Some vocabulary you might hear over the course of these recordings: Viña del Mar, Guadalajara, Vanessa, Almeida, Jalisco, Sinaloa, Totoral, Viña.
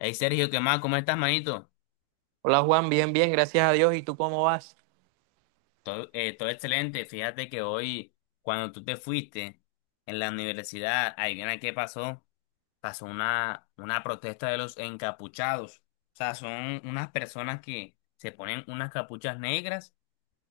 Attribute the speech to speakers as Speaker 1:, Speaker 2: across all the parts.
Speaker 1: Hey Sergio, ¿qué más? ¿Cómo estás, manito?
Speaker 2: Hola Juan, bien, bien, gracias a Dios. ¿Y tú cómo vas?
Speaker 1: Todo, todo excelente. Fíjate que hoy, cuando tú te fuiste en la universidad, adivina qué pasó. Pasó una protesta de los encapuchados. O sea, son unas personas que se ponen unas capuchas negras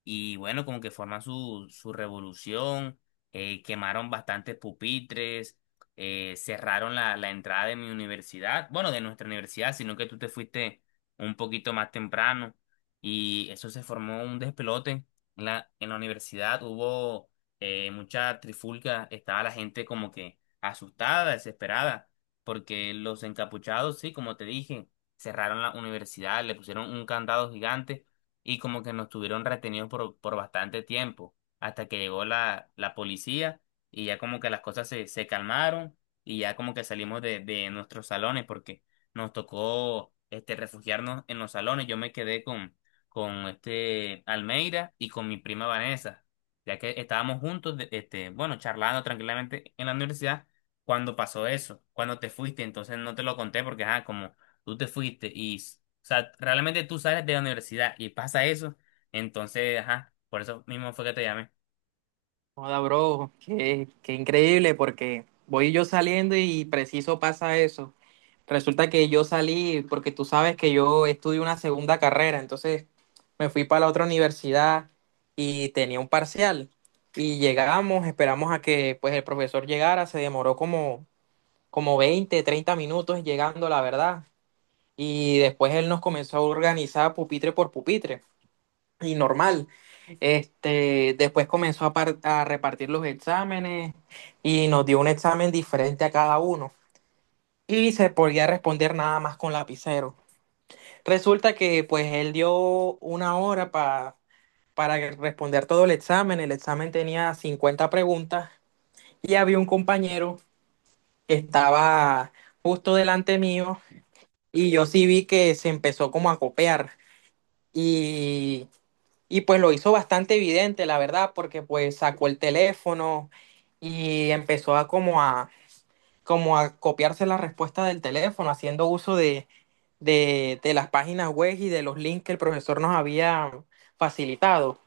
Speaker 1: y bueno, como que forman su revolución, quemaron bastantes pupitres, cerraron la entrada de mi universidad, bueno, de nuestra universidad, sino que tú te fuiste un poquito más temprano y eso se formó un despelote. En la universidad hubo mucha trifulca, estaba la gente como que asustada, desesperada, porque los encapuchados, sí, como te dije, cerraron la universidad, le pusieron un candado gigante y como que nos tuvieron retenidos por bastante tiempo, hasta que llegó la policía y ya como que las cosas se calmaron y ya como que salimos de nuestros salones porque nos tocó este, refugiarnos en los salones. Yo me quedé con este Almeida y con mi prima Vanessa, ya que estábamos juntos, este, bueno, charlando tranquilamente en la universidad. Cuando pasó eso, cuando te fuiste, entonces no te lo conté porque, ah, tú te fuiste y, o sea, realmente tú sales de la universidad y pasa eso, entonces, ajá, por eso mismo fue que te llamé.
Speaker 2: Hola, bro, qué increíble porque voy yo saliendo y preciso pasa eso. Resulta que yo salí porque tú sabes que yo estudio una segunda carrera, entonces me fui para la otra universidad y tenía un parcial. Y llegamos, esperamos a que pues el profesor llegara, se demoró como 20, 30 minutos llegando, la verdad. Y después él nos comenzó a organizar pupitre por pupitre. Y normal. Este, después comenzó a repartir los exámenes y nos dio un examen diferente a cada uno y se podía responder nada más con lapicero. Resulta que pues él dio una hora para responder todo el examen. El examen tenía 50 preguntas y había un compañero que estaba justo delante mío y yo sí vi que se empezó como a copiar. y Y pues lo hizo bastante evidente, la verdad, porque pues sacó el teléfono y empezó como a copiarse la respuesta del teléfono, haciendo uso de las páginas web y de los links que el profesor nos había facilitado.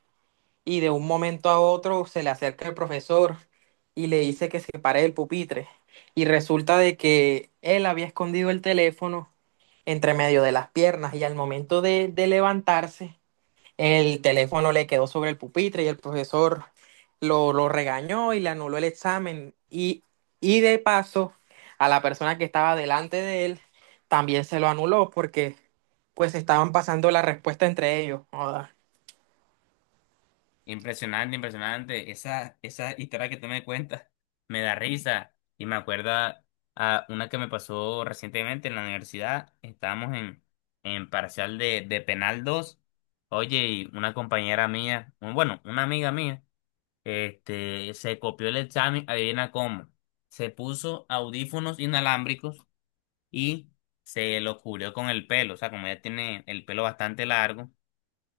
Speaker 2: Y de un momento a otro se le acerca el profesor y le dice que se pare del pupitre. Y resulta de que él había escondido el teléfono entre medio de las piernas y al momento de levantarse el teléfono le quedó sobre el pupitre y el profesor lo regañó y le anuló el examen. Y de paso, a la persona que estaba delante de él también se lo anuló porque pues estaban pasando la respuesta entre ellos. Joda.
Speaker 1: Impresionante, impresionante, esa historia que tú me cuentas me da risa y me acuerda a una que me pasó recientemente en la universidad, estábamos en parcial de penal 2. Oye, y una compañera mía, bueno, una amiga mía, este, se copió el examen, adivina cómo, se puso audífonos inalámbricos, y se lo cubrió con el pelo. O sea, como ella tiene el pelo bastante largo,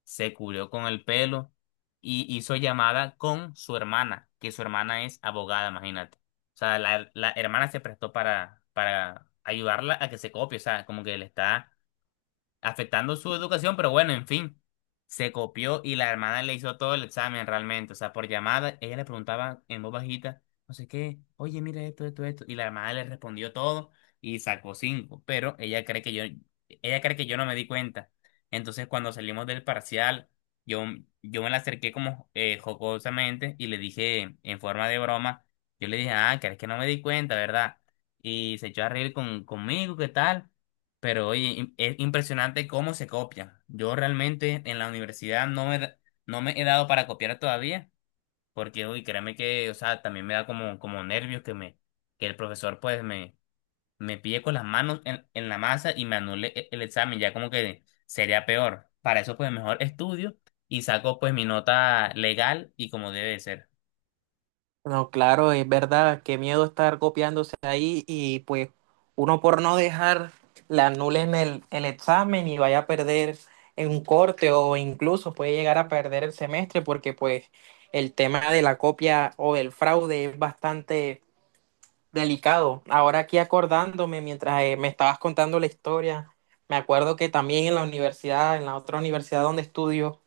Speaker 1: se cubrió con el pelo y hizo llamada con su hermana, que su hermana es abogada, imagínate. O sea, la hermana se prestó para ayudarla a que se copie, o sea, como que le está afectando su educación, pero bueno, en fin, se copió y la hermana le hizo todo el examen realmente, o sea, por llamada, ella le preguntaba en voz bajita, no sé qué, oye, mira esto, esto, esto, y la hermana le respondió todo y sacó cinco, pero ella cree que yo, ella cree que yo no me di cuenta. Entonces, cuando salimos del parcial, yo, yo me la acerqué como jocosamente y le dije en forma de broma, yo le dije, ah, crees que no me di cuenta, ¿verdad? Y se echó a reír conmigo, ¿qué tal? Pero oye, es impresionante cómo se copian. Yo realmente en la universidad no me, no me he dado para copiar todavía, porque uy, créeme que, o sea, también me da como, como nervios que me, que el profesor pues me pille con las manos en la masa y me anule el examen, ya como que sería peor. Para eso pues mejor estudio y saco pues mi nota legal y como debe de ser.
Speaker 2: No, claro, es verdad, qué miedo estar copiándose ahí y pues uno por no dejar le anulen el examen y vaya a perder en un corte o incluso puede llegar a perder el semestre porque pues el tema de la copia o el fraude es bastante delicado. Ahora aquí acordándome, mientras me estabas contando la historia, me acuerdo que también en la universidad, en la otra universidad donde estudio,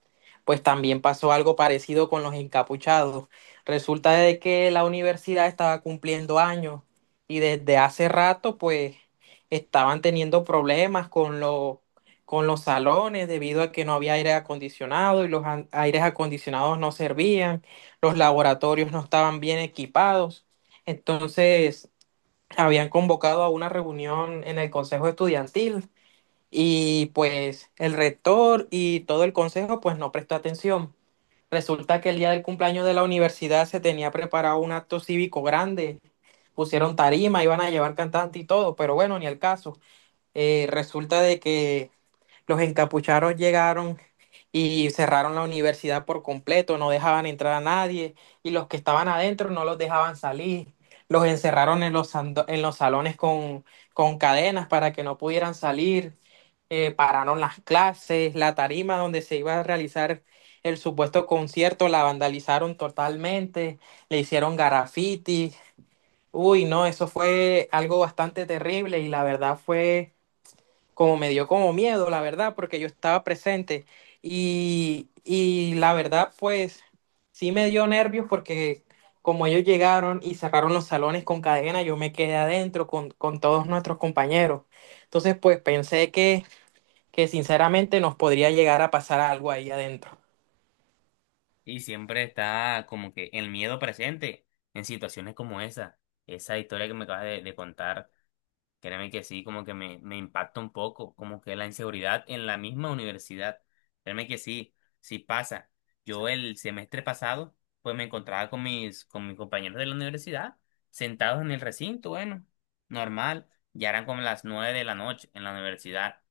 Speaker 2: pues también pasó algo parecido con los encapuchados. Resulta de que la universidad estaba cumpliendo años y desde hace rato pues estaban teniendo problemas con los salones debido a que no había aire acondicionado y aires acondicionados no servían, los laboratorios no estaban bien equipados. Entonces, habían convocado a una reunión en el consejo estudiantil y pues el rector y todo el consejo pues no prestó atención. Resulta que el día del cumpleaños de la universidad se tenía preparado un acto cívico grande, pusieron tarima, iban a llevar cantante y todo, pero bueno, ni el caso. Resulta de que los encapuchados llegaron y cerraron la universidad por completo, no dejaban entrar a nadie y los que estaban adentro no los dejaban salir. Los encerraron en en los salones con cadenas para que no pudieran salir, pararon las clases, la tarima donde se iba a realizar el supuesto concierto la vandalizaron totalmente, le hicieron graffiti. Uy, no, eso fue algo bastante terrible y la verdad fue como me dio como miedo, la verdad, porque yo estaba presente y la verdad, pues sí me dio nervios porque como ellos llegaron y cerraron los salones con cadena, yo me quedé adentro con todos nuestros compañeros. Entonces, pues pensé que sinceramente nos podría llegar a pasar algo ahí adentro.
Speaker 1: Y siempre está como que el miedo presente en situaciones como esa historia que me acabas de contar. Créeme que sí, como que me impacta un poco, como que la inseguridad en la misma universidad. Créeme que sí, sí pasa. Yo el semestre pasado, pues me encontraba con mis compañeros de la universidad, sentados en el recinto, bueno, normal, ya eran como las nueve de la noche en la universidad.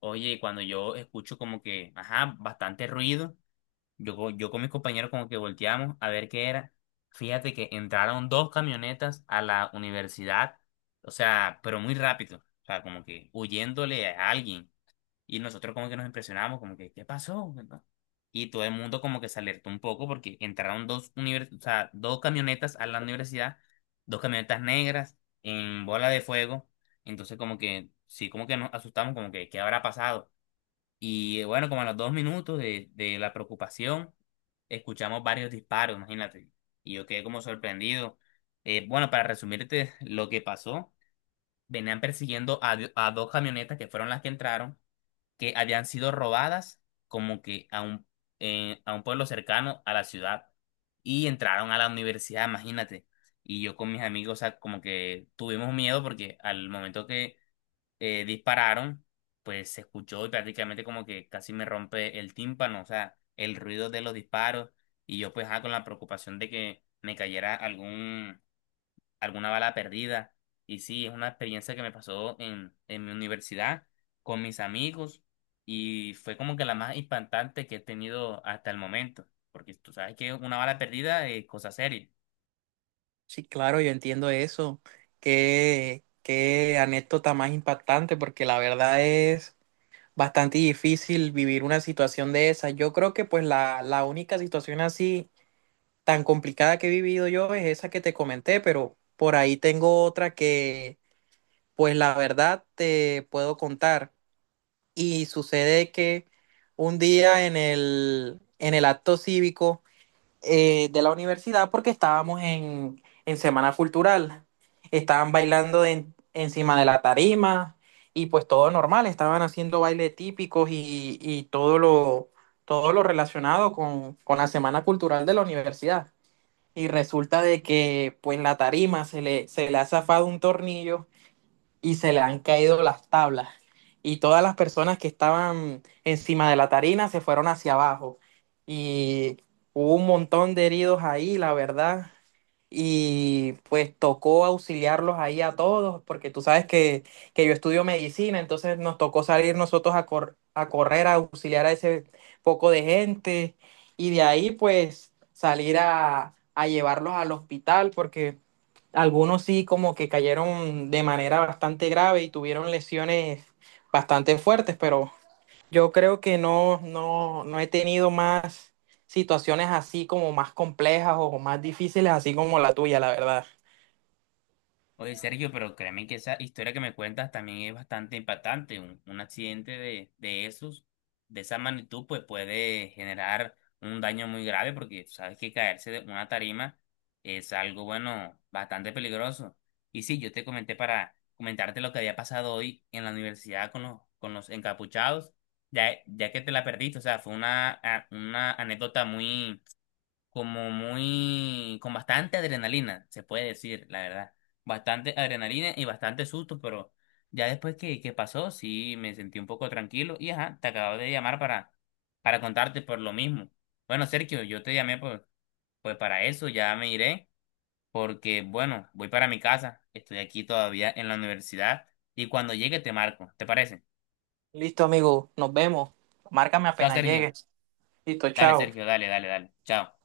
Speaker 1: Oye, y cuando yo escucho como que, ajá, bastante ruido, yo, yo con mis compañeros como que volteamos a ver qué era. Fíjate que entraron dos camionetas a la universidad, o sea, pero muy rápido, o sea, como que huyéndole a alguien. Y nosotros como que nos impresionamos, como que, ¿qué pasó, verdad? Y todo el mundo como que se alertó un poco porque entraron o sea, dos camionetas a la universidad, dos camionetas negras en bola de fuego. Entonces como que, sí, como que nos asustamos, como que, ¿qué habrá pasado? Y bueno, como a los dos minutos de la preocupación, escuchamos varios disparos, imagínate. Y yo quedé como sorprendido. Bueno, para resumirte lo que pasó, venían persiguiendo a, a dos camionetas que fueron las que entraron, que habían sido robadas como que a un pueblo cercano a la ciudad. Y entraron a la universidad, imagínate. Y yo con mis amigos, o sea, como que tuvimos miedo porque al momento dispararon, pues se escuchó y prácticamente como que casi me rompe el tímpano, o sea, el ruido de los disparos y yo pues ah, con la preocupación de que me cayera algún, alguna bala perdida. Y sí, es una experiencia que me pasó en mi universidad con mis amigos y fue como que la más impactante que he tenido hasta el momento, porque tú sabes que una bala perdida es cosa seria.
Speaker 2: Sí, claro, yo entiendo eso. Qué, qué anécdota más impactante, porque la verdad es bastante difícil vivir una situación de esa. Yo creo que pues la única situación así tan complicada que he vivido yo es esa que te comenté, pero por ahí tengo otra que pues la verdad te puedo contar. Y sucede que un día en el acto cívico de la universidad porque estábamos en Semana Cultural. Estaban bailando encima de la tarima y pues todo normal, estaban haciendo bailes típicos y todo lo relacionado con la Semana Cultural de la universidad. Y resulta de que pues la tarima se le ha zafado un tornillo y se le han caído las tablas. Y todas las personas que estaban encima de la tarina se fueron hacia abajo. Y hubo un montón de heridos ahí, la verdad. Y pues tocó auxiliarlos ahí a todos, porque tú sabes que yo estudio medicina, entonces nos tocó salir nosotros a correr, a auxiliar a ese poco de gente. Y de ahí pues salir a llevarlos al hospital, porque algunos sí como que cayeron de manera bastante grave y tuvieron lesiones bastante fuertes, pero yo creo que no, no, no he tenido más situaciones así como más complejas o más difíciles, así como la tuya, la verdad.
Speaker 1: Oye, Sergio, pero créeme que esa historia que me cuentas también es bastante impactante. Un accidente de esos, de esa magnitud, pues puede generar un daño muy grave porque sabes que caerse de una tarima es algo, bueno, bastante peligroso. Y sí, yo te comenté para comentarte lo que había pasado hoy en la universidad con los encapuchados, ya, ya que te la perdiste. O sea, fue una, una anécdota muy como muy, con bastante adrenalina, se puede decir, la verdad. Bastante adrenalina y bastante susto, pero ya después que pasó, sí me sentí un poco tranquilo y ajá, te acabo de llamar para contarte por lo mismo. Bueno, Sergio, yo te llamé por, pues para eso, ya me iré, porque bueno, voy para mi casa, estoy aquí todavía en la universidad y cuando llegue te marco, ¿te parece?
Speaker 2: Listo, amigo, nos vemos. Márcame
Speaker 1: Chao,
Speaker 2: apenas
Speaker 1: Sergio.
Speaker 2: llegues. Listo,
Speaker 1: Dale,
Speaker 2: chao.
Speaker 1: Sergio, dale, dale, dale. Chao.